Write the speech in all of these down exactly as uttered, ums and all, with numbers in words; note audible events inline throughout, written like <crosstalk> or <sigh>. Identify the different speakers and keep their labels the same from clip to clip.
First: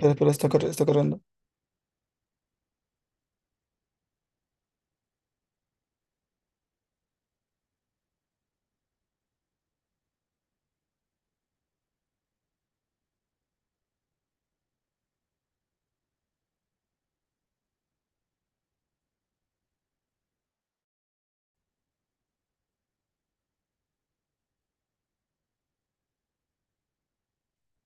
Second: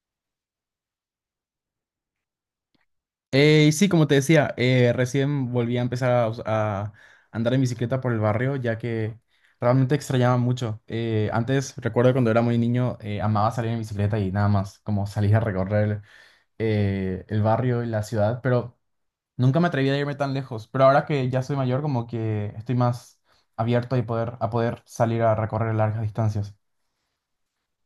Speaker 1: Pero, pero está, corri- está corriendo.
Speaker 2: Eh, y sí, como te decía, eh, recién volví a empezar a, us- a andar en bicicleta por el barrio, ya que realmente extrañaba mucho. Eh, antes, recuerdo cuando era muy niño, eh, amaba salir en bicicleta y nada más, como salir a recorrer eh, el barrio y la ciudad, pero nunca me atreví a irme tan lejos. Pero ahora que ya soy mayor, como que estoy más abierto a poder, a poder salir a recorrer largas distancias.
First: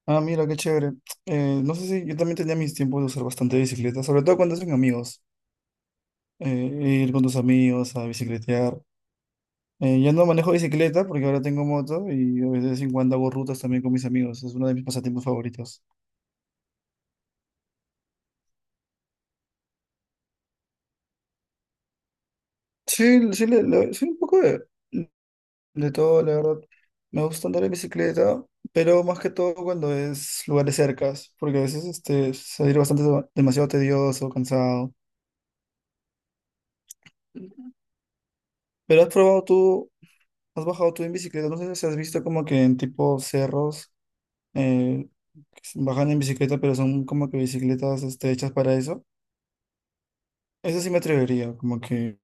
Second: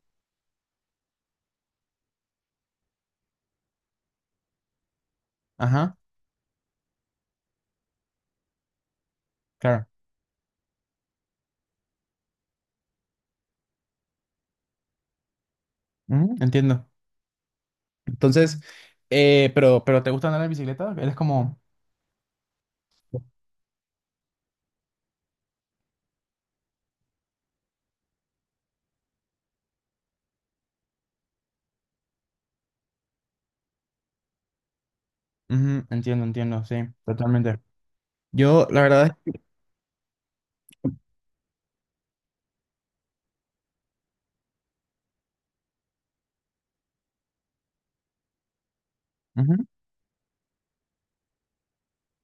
Speaker 1: Ah, mira, qué chévere. Eh, no sé si yo también tenía mis tiempos de usar bastante bicicleta, sobre todo cuando hacen amigos.
Speaker 2: Ajá,
Speaker 1: Eh, ir con tus amigos a bicicletear.
Speaker 2: claro.
Speaker 1: Eh, ya no manejo bicicleta porque ahora tengo moto y de vez en cuando hago rutas también con mis amigos. Es uno de mis pasatiempos favoritos.
Speaker 2: Ujú, entiendo. Entonces, eh, pero, pero ¿te gusta andar en bicicleta? ¿Eres como...
Speaker 1: Sí, sí, le, le- sí, un poco de, de todo, la verdad. Me gusta andar en bicicleta, pero más que todo cuando es lugares cercas, porque a veces este, salir bastante demasiado tedioso, cansado.
Speaker 2: Ujú, entiendo, entiendo, sí, totalmente. Yo, la
Speaker 1: Pero has
Speaker 2: verdad es
Speaker 1: probado tú. ¿Has bajado tú en bicicleta? No sé si has visto como que en tipo cerros eh, que se bajan en bicicleta, pero son como que bicicletas este, hechas para eso.
Speaker 2: que... ujú.
Speaker 1: Eso sí me atrevería, como que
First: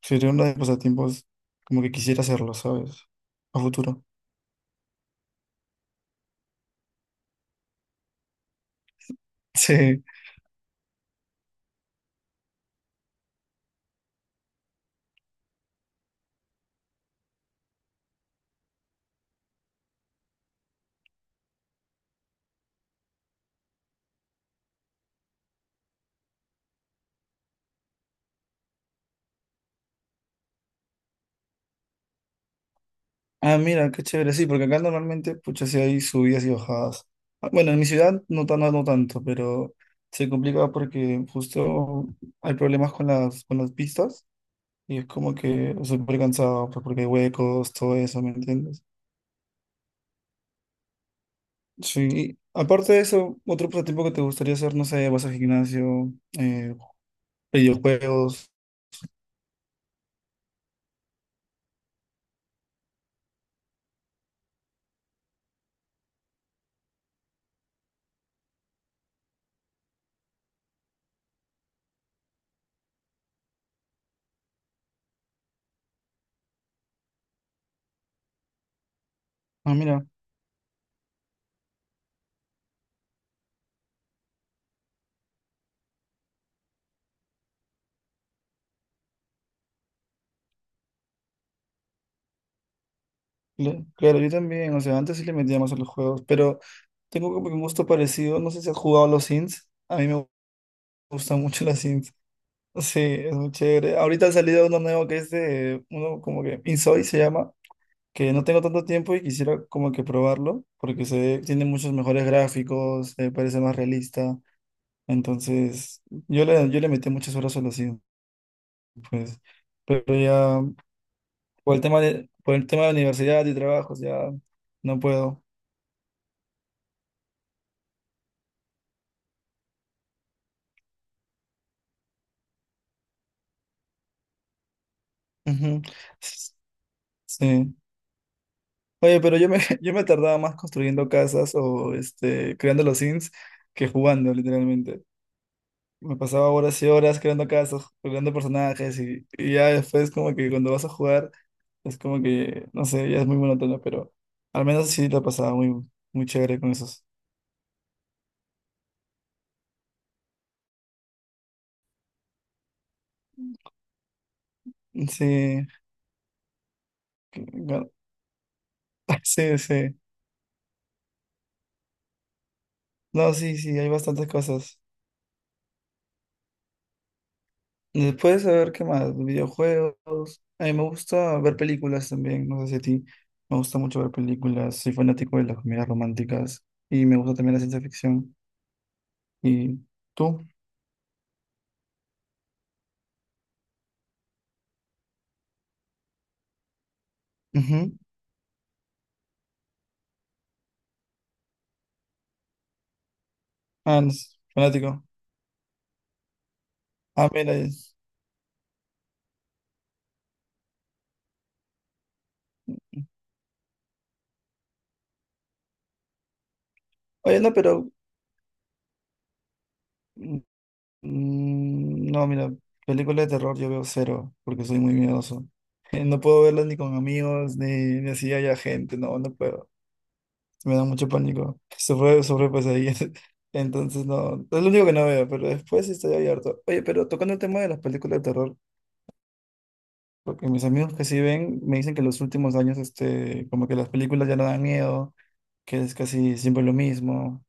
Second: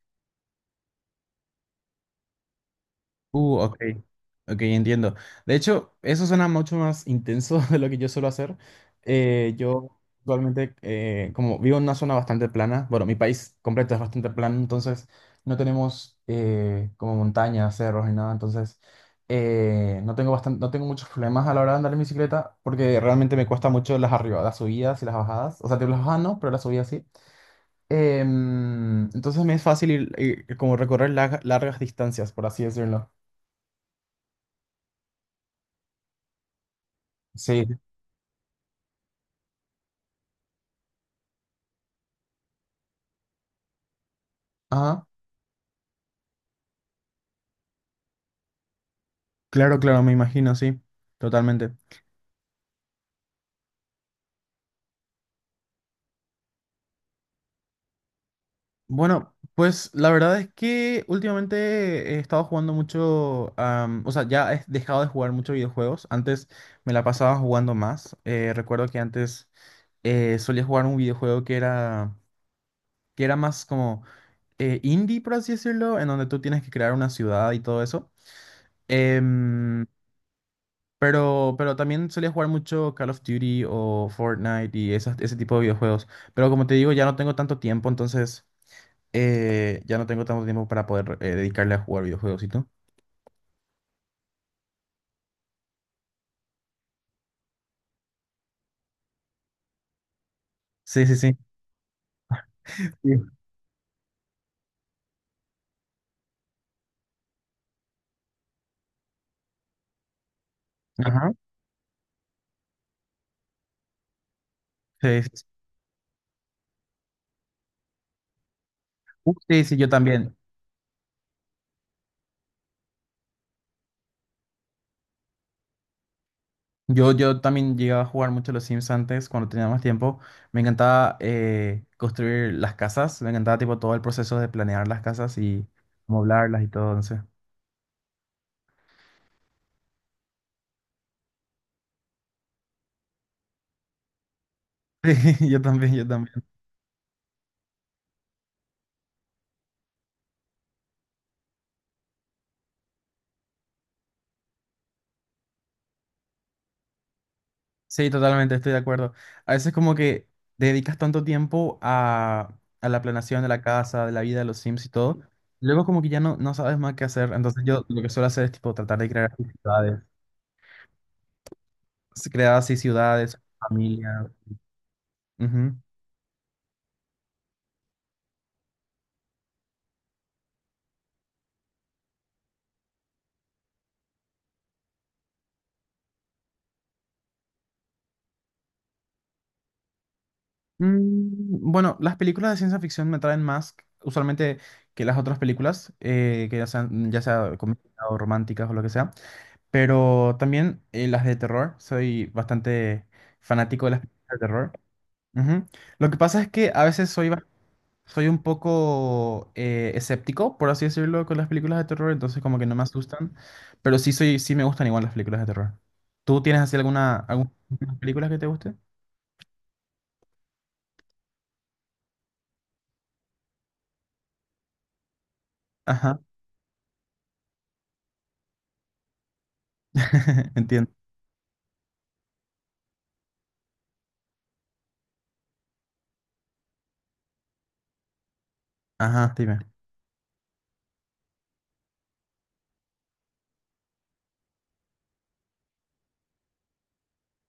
Speaker 1: sería uno de los pasatiempos como que quisiera hacerlo, ¿sabes?
Speaker 2: Uh,
Speaker 1: A
Speaker 2: ok,
Speaker 1: futuro. <laughs>
Speaker 2: ok, entiendo. De hecho, eso suena mucho más intenso <laughs> de lo que yo suelo hacer. Eh, yo
Speaker 1: Sí.
Speaker 2: actualmente, eh, como vivo en una zona bastante plana, bueno, mi país completo es bastante plano, entonces no tenemos eh, como montañas, cerros ni nada, entonces eh, no tengo bastan- no tengo muchos problemas a la hora de andar en bicicleta porque realmente me cuesta mucho las arribadas, las subidas y las bajadas. O sea, tipo, las bajadas no, pero las subidas sí. Em, entonces me es fácil ir- ir- como recorrer larga- largas distancias, por así decirlo.
Speaker 1: Ah, mira, qué chévere. Sí, porque acá normalmente, pucha, sí hay subidas y bajadas. Ah,
Speaker 2: Sí.
Speaker 1: bueno, en mi ciudad no, tan- no, no tanto, pero se complica porque justo hay problemas con las, con las pistas. Y es
Speaker 2: Ajá,
Speaker 1: como que súper cansado, pues porque hay huecos, todo eso, ¿me entiendes?
Speaker 2: claro, claro, me imagino, sí, totalmente.
Speaker 1: Sí, aparte de eso, otro pasatiempo que te gustaría hacer, no sé, ¿vas al gimnasio, eh, videojuegos?
Speaker 2: Bueno, pues la verdad es que últimamente he estado jugando mucho, am, o sea, ya he dejado de jugar muchos videojuegos. Antes me la pasaba jugando más. Eh, recuerdo que antes eh, solía jugar un videojuego que era, que era más como eh, indie, por así decirlo, en donde tú tienes que crear una ciudad y todo eso.
Speaker 1: Ah,
Speaker 2: Em,
Speaker 1: mira,
Speaker 2: Pero, pero también solía jugar mucho Call of Duty o Fortnite y esas- ese tipo de videojuegos. Pero como te digo, ya no tengo tanto tiempo, entonces eh, ya no tengo tanto tiempo para poder eh, dedicarle a jugar videojuegos, ¿y tú?
Speaker 1: cl- claro, yo también, o sea, antes sí le metía más a los juegos, pero tengo como que un gusto parecido, no sé si has jugado a los Sims, a mí me
Speaker 2: Sí, sí, sí.
Speaker 1: gustan mucho los Sims. <laughs> Sí,
Speaker 2: Sí.
Speaker 1: es muy chévere. Ahorita ha salido uno nuevo que es de, uno como que Insoy se llama, que no tengo tanto tiempo y quisiera como que probarlo, porque
Speaker 2: Ajá.
Speaker 1: se, tiene muchos mejores gráficos, eh, parece más realista.
Speaker 2: Sí, sí, sí.
Speaker 1: Entonces, yo le, yo le metí muchas horas solo así,
Speaker 2: Uh,
Speaker 1: pues.
Speaker 2: sí, sí, yo
Speaker 1: Pero
Speaker 2: también.
Speaker 1: ya, por el tema de, por el tema de universidad y trabajos, ya no puedo.
Speaker 2: Yo, yo también llegaba a jugar mucho los Sims antes, cuando tenía más tiempo. Me encantaba eh, construir las casas, me encantaba tipo todo el proceso de planear las casas y
Speaker 1: Ujú. S-
Speaker 2: moblarlas y todo, no sé.
Speaker 1: Sí. Oye, pero yo me, <laughs> yo me tardaba más construyendo casas o este, creando los sims que jugando, literalmente.
Speaker 2: <laughs> Sí, yo también, yo
Speaker 1: Me
Speaker 2: también.
Speaker 1: pasaba horas y horas creando casos, creando personajes y, y ya después como que cuando vas a jugar es como que, no sé, ya es muy monótono, pero al menos sí lo pasaba muy, muy chévere con esos.
Speaker 2: Sí, totalmente, estoy de acuerdo. A veces como que dedicas tanto tiempo a, a la planeación de la casa, de la vida de los Sims y todo,
Speaker 1: Sí,
Speaker 2: luego como que ya no, no sabes más qué hacer.
Speaker 1: que-
Speaker 2: Entonces yo
Speaker 1: bueno,
Speaker 2: lo que suelo hacer es tipo tratar de
Speaker 1: <laughs>
Speaker 2: crear así
Speaker 1: sí, sí.
Speaker 2: ciudades, s- crear así
Speaker 1: No,
Speaker 2: ciudades,
Speaker 1: sí, sí, hay bastantes
Speaker 2: familias.
Speaker 1: cosas.
Speaker 2: Ujú.
Speaker 1: Después, a ver, ¿qué más? Videojuegos. A mí me gusta ver películas también, no sé si a ti. Me gusta mucho ver películas, soy fanático de las comedias románticas y me gusta también la ciencia ficción. ¿Y tú?
Speaker 2: Mm, bueno, las películas de ciencia ficción me traen más usualmente que las otras películas, eh, que ya sean, ya sea comedia
Speaker 1: Ujú.
Speaker 2: o románticas o lo que sea, pero también eh, las de terror, soy bastante fanático de las
Speaker 1: Ah, no,
Speaker 2: películas de terror.
Speaker 1: fanático.
Speaker 2: Ujú. Lo que pasa es que a veces soy,
Speaker 1: Ah,
Speaker 2: ba-
Speaker 1: mira. es-
Speaker 2: soy un poco eh, escéptico, por así decirlo, con las películas de terror, entonces como que no me asustan, pero sí soy, sí me gustan igual las películas de terror. ¿Tú tienes así alguna,
Speaker 1: Oye, no,
Speaker 2: algunas
Speaker 1: pero...
Speaker 2: películas <laughs> que te gusten?
Speaker 1: mm, mm, no, mira, películas de terror yo veo cero, porque soy muy miedoso. <laughs> No
Speaker 2: Ajá,
Speaker 1: puedo verlas ni con amigos, ni, ni así haya gente, no, no puedo.
Speaker 2: <laughs>
Speaker 1: Me da
Speaker 2: entiendo.
Speaker 1: mucho pánico. Sobre, sobre pesadillas. <laughs> Entonces, no, es lo único que no veo, pero después sí estoy abierto. Oye, pero tocando el tema de las películas de terror,
Speaker 2: Ajá, dime.
Speaker 1: porque mis amigos que sí ven me dicen que en los últimos años, este, como que las películas ya no dan miedo, que es casi siempre lo mismo.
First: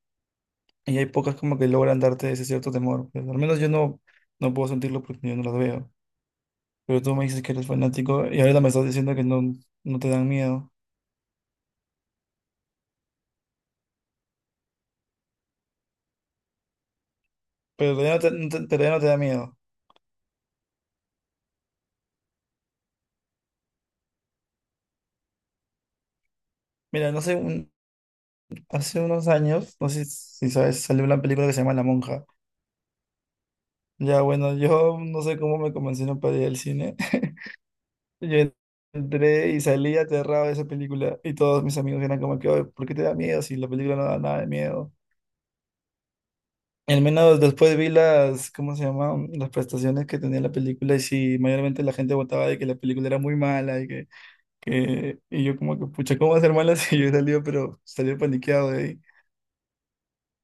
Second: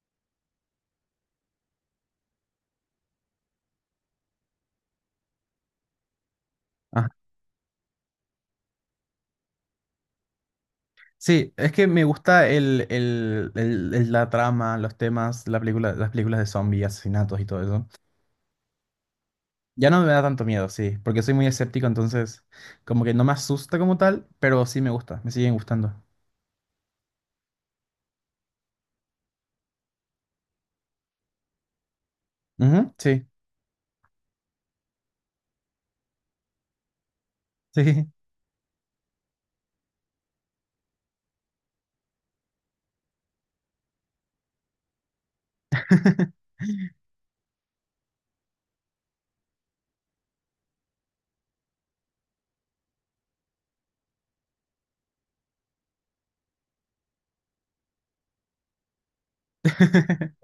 Speaker 1: Y hay pocas como que logran darte ese cierto temor. Pues, al menos yo no, no puedo sentirlo porque yo no las veo. Pero
Speaker 2: Ajá.
Speaker 1: tú me dices que eres fanático y ahorita me estás diciendo que no, no te dan miedo.
Speaker 2: Sí, es que me gusta el, el- el- el- la trama, los temas, la película, las películas de zombies, asesinatos y todo eso.
Speaker 1: Pero ya no te, no te- pero ya no te da miedo.
Speaker 2: Ya no me da tanto miedo, sí, porque soy muy escéptico, entonces como que no me asusta como tal, pero sí me gusta, me siguen gustando.
Speaker 1: Mira, no sé, un- hace unos años, no sé si sabes, salió una película que se llama La Monja.
Speaker 2: Ujú, sí,
Speaker 1: Ya bueno, yo no sé cómo me convencieron para ir al cine. <laughs>
Speaker 2: sí.
Speaker 1: Yo entré y salí aterrado de esa película y todos mis amigos eran como que, "Oye, ¿por qué te da miedo si la película no da nada de miedo?"
Speaker 2: <laughs>
Speaker 1: Al menos después vi las, ¿cómo se llama? Las prestaciones que tenía la película y sí mayormente la gente votaba de que la película era muy mala y que, que- y yo como que, pucha, ¿cómo va a ser mala <laughs> si yo he salido, pero salió paniqueado de ahí?
Speaker 2: <laughs>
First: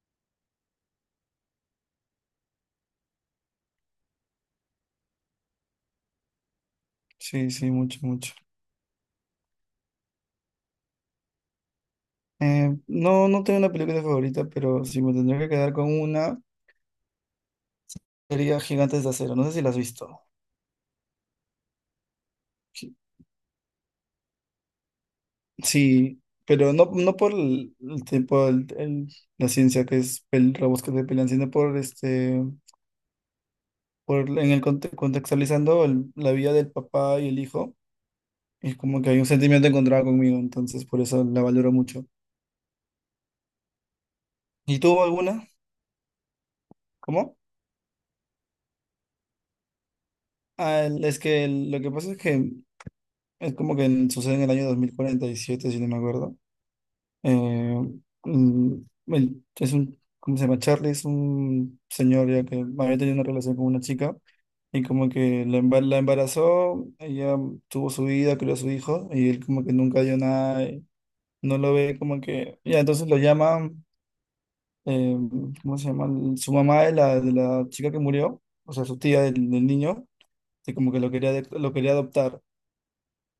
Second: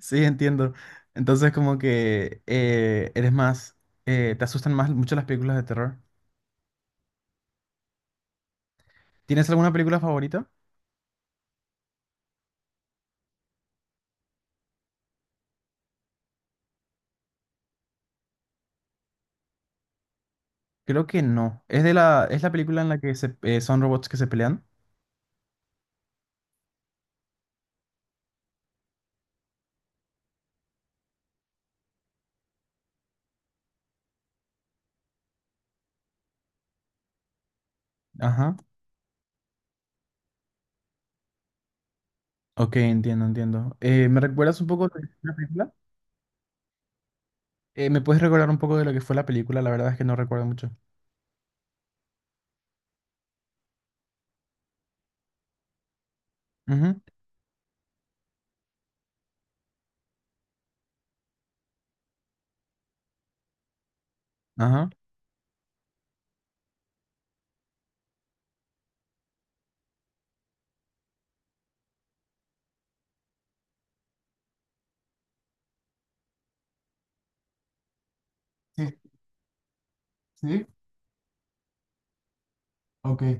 Speaker 2: Sí, entiendo. Entonces, como que eh, eres más, eh, te asustan más mucho las películas de terror.
Speaker 1: Sí, sí, mucho, mucho.
Speaker 2: ¿Tienes alguna película favorita?
Speaker 1: Eh, no, no tengo una película favorita, pero si me tendría que quedar con una, sería Gigantes de Acero. No sé si la has visto.
Speaker 2: Creo que no. Es de la, es la película en
Speaker 1: Gi-
Speaker 2: la que se, eh, son robots que se pelean.
Speaker 1: Sí, pero no, no por el, el tipo, el- el- la ciencia que es el robots que se pelean, sino por este por, en el conte- contextualizando el- la vida del papá y el hijo,
Speaker 2: Ajá.
Speaker 1: es como que hay un sentimiento encontrado conmigo, entonces por eso la valoro mucho.
Speaker 2: Ok, entiendo, entiendo. Eh, ¿me recuerdas un
Speaker 1: ¿Y
Speaker 2: poco de
Speaker 1: tú
Speaker 2: la
Speaker 1: alguna?
Speaker 2: película?
Speaker 1: ¿Cómo?
Speaker 2: Eh, ¿me puedes recordar un poco de lo que fue la película? La verdad es que no recuerdo mucho.
Speaker 1: Ah, el- es que el- lo que pasa es que es como que en- sucede en el año dos mil cuarenta y siete si no me acuerdo.
Speaker 2: Ujú,
Speaker 1: Eh, mm, el- es un, ¿cómo se llama? Charlie es un señor ya que había tenido una relación con una chica. Y
Speaker 2: ajá.
Speaker 1: como que la embar- la embarazó, ella tuvo su vida, crió a su hijo, y él como que nunca dio nada, no lo ve como que, ya, entonces lo llama, eh, ¿cómo se llama? El- Su mamá de la, de la chica que murió, o
Speaker 2: Sí,
Speaker 1: sea, su tía del, del niño,
Speaker 2: sí,
Speaker 1: que como que lo quería, de- lo quería adoptar,
Speaker 2: ok.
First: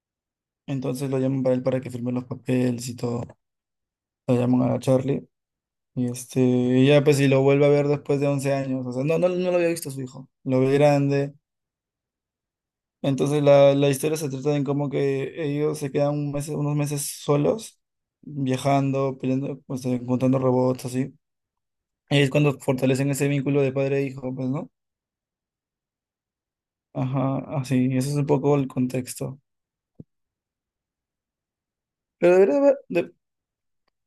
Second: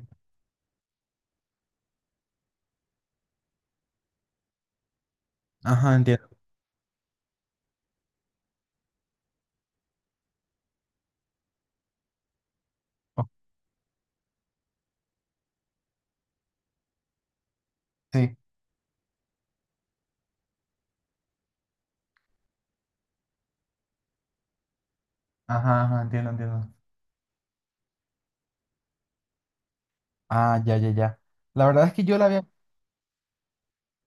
Speaker 1: entonces lo llaman para él para que firme los papeles y todo, lo llaman a la Charlie,
Speaker 2: Ajá,
Speaker 1: y
Speaker 2: entiendo.
Speaker 1: este, y ya pues si lo vuelve a ver después de once años, o sea, no, no, no lo había visto a su hijo, lo ve grande,
Speaker 2: Oh,
Speaker 1: entonces la, la historia se trata de cómo que ellos se quedan un mes- unos meses solos,
Speaker 2: sí,
Speaker 1: viajando, peleando, pues, encontrando robots, así. Es cuando fortalecen ese vínculo de padre e hijo, pues, ¿no?
Speaker 2: ajá, ajá, entiendo, entiendo.
Speaker 1: Ajá, así, ese es un poco el contexto.
Speaker 2: Ah, ya, ya, ya. La verdad es que yo la
Speaker 1: Pero
Speaker 2: había,
Speaker 1: deberías ver- de-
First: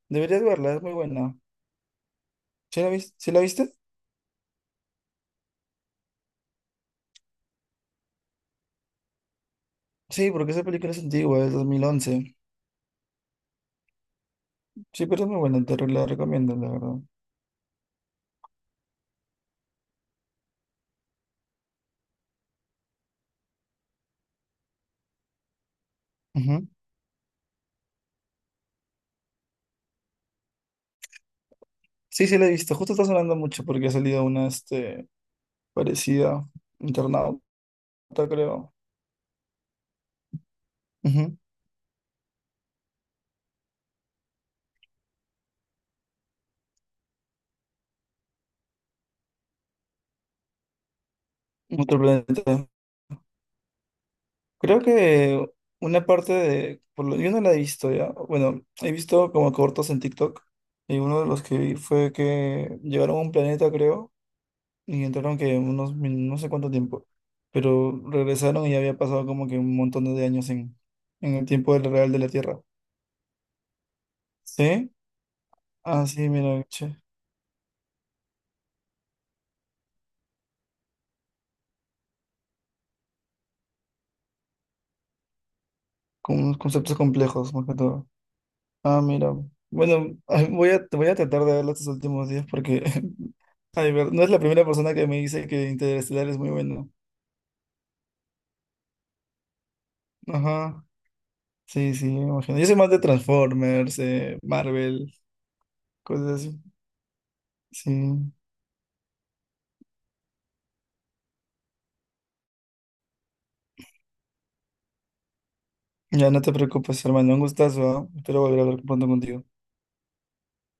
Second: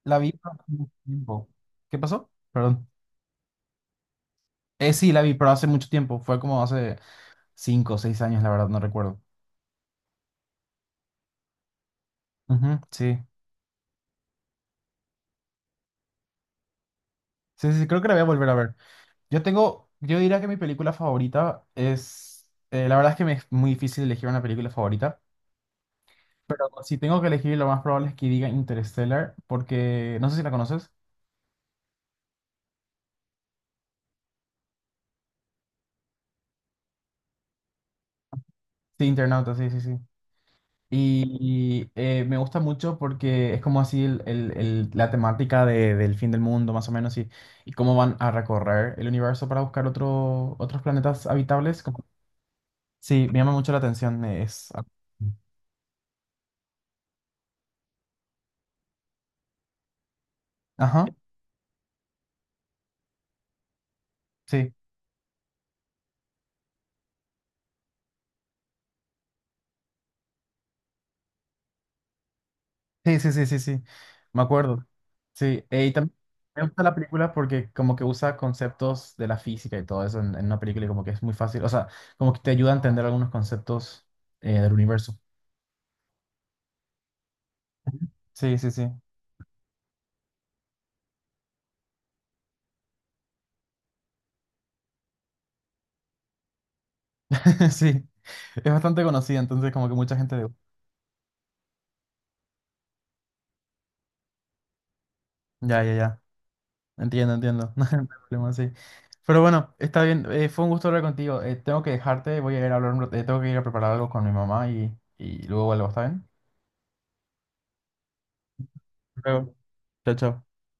Speaker 2: la vi
Speaker 1: deberías
Speaker 2: pero hace
Speaker 1: verla, es
Speaker 2: mucho
Speaker 1: muy buena.
Speaker 2: tiempo. ¿Qué pasó?
Speaker 1: ¿Sí
Speaker 2: Perdón.
Speaker 1: la viste? ¿Sí la viste?
Speaker 2: Eh, sí, la vi, pero hace mucho tiempo. Fue como hace cinco o seis años, la verdad, no recuerdo.
Speaker 1: Sí, porque esa película es antigua, es dos mil once.
Speaker 2: Ujú, sí.
Speaker 1: Sí, pero es muy buena, te re- la recomiendo, la verdad.
Speaker 2: Sí, sí, sí, creo que la voy a volver a ver. Yo tengo, yo diría que mi película favorita es, eh, la verdad es que me es muy difícil elegir una película favorita.
Speaker 1: Ujú.
Speaker 2: Pero si tengo que elegir, lo más probable es que diga Interstellar, porque, no sé si la conoces.
Speaker 1: Sí, sí la he visto. Justo está sonando mucho porque ha salido una, este, parecida, Internauta, creo.
Speaker 2: Sí, Internauta, sí, sí, sí.
Speaker 1: Ujú.
Speaker 2: Y eh, me gusta mucho porque es como así el- el- el- la temática de- del fin del mundo, más o menos, y, y cómo van a recorrer el universo para buscar otro, otros planetas habitables.
Speaker 1: Otro
Speaker 2: Como...
Speaker 1: planeta.
Speaker 2: Sí, me llama mucho la atención. Es...
Speaker 1: Creo que una parte de, por lo- yo no la he visto ya, bueno, he visto como cortos en TikTok y
Speaker 2: Ajá,
Speaker 1: uno de los que vi fue que llegaron a un planeta, creo,
Speaker 2: sí.
Speaker 1: y entraron que unos, min- no sé cuánto tiempo, pero regresaron y ya había pasado como que un montón de años en, en el tiempo del real de la Tierra.
Speaker 2: Sí, sí, sí, sí, sí. Me acuerdo.
Speaker 1: ¿Sí?
Speaker 2: Sí, eh, y
Speaker 1: Ah,
Speaker 2: también
Speaker 1: sí,
Speaker 2: me
Speaker 1: mira,
Speaker 2: gusta la
Speaker 1: che,
Speaker 2: película porque como que usa conceptos de la física y todo eso en, en una película y como que es muy fácil, o sea, como que te ayuda a entender algunos conceptos eh, del universo.
Speaker 1: con unos conceptos complejos más que todo.
Speaker 2: Sí, sí, sí.
Speaker 1: Ah, mira. Bueno, <laughs> voy a, voy a tratar de verlo estos últimos días porque <laughs> ay, ver- no es la primera persona que me dice que Interestelar es muy bueno.
Speaker 2: <laughs> Sí, es bastante conocida, entonces como que mucha gente de...
Speaker 1: Ajá, sí, sí, me imagino. Yo soy más de Transformers, eh, Marvel,
Speaker 2: Ya, ya, ya.
Speaker 1: cosas así.
Speaker 2: Entiendo, entiendo. <laughs> No hay
Speaker 1: Sí,
Speaker 2: problema, sí. Pero bueno, está bien. Eh, fue un gusto hablar contigo. Eh, tengo que dejarte, voy a ir a hablar, un rato- eh, tengo que ir a preparar algo con mi mamá y, y luego vuelvo, ¿está bien?
Speaker 1: ya no te preocupes, hermano, un gustazo, ¿ah? Espero volver a hablar pronto
Speaker 2: Hasta
Speaker 1: contigo.
Speaker 2: luego. Chao, chao.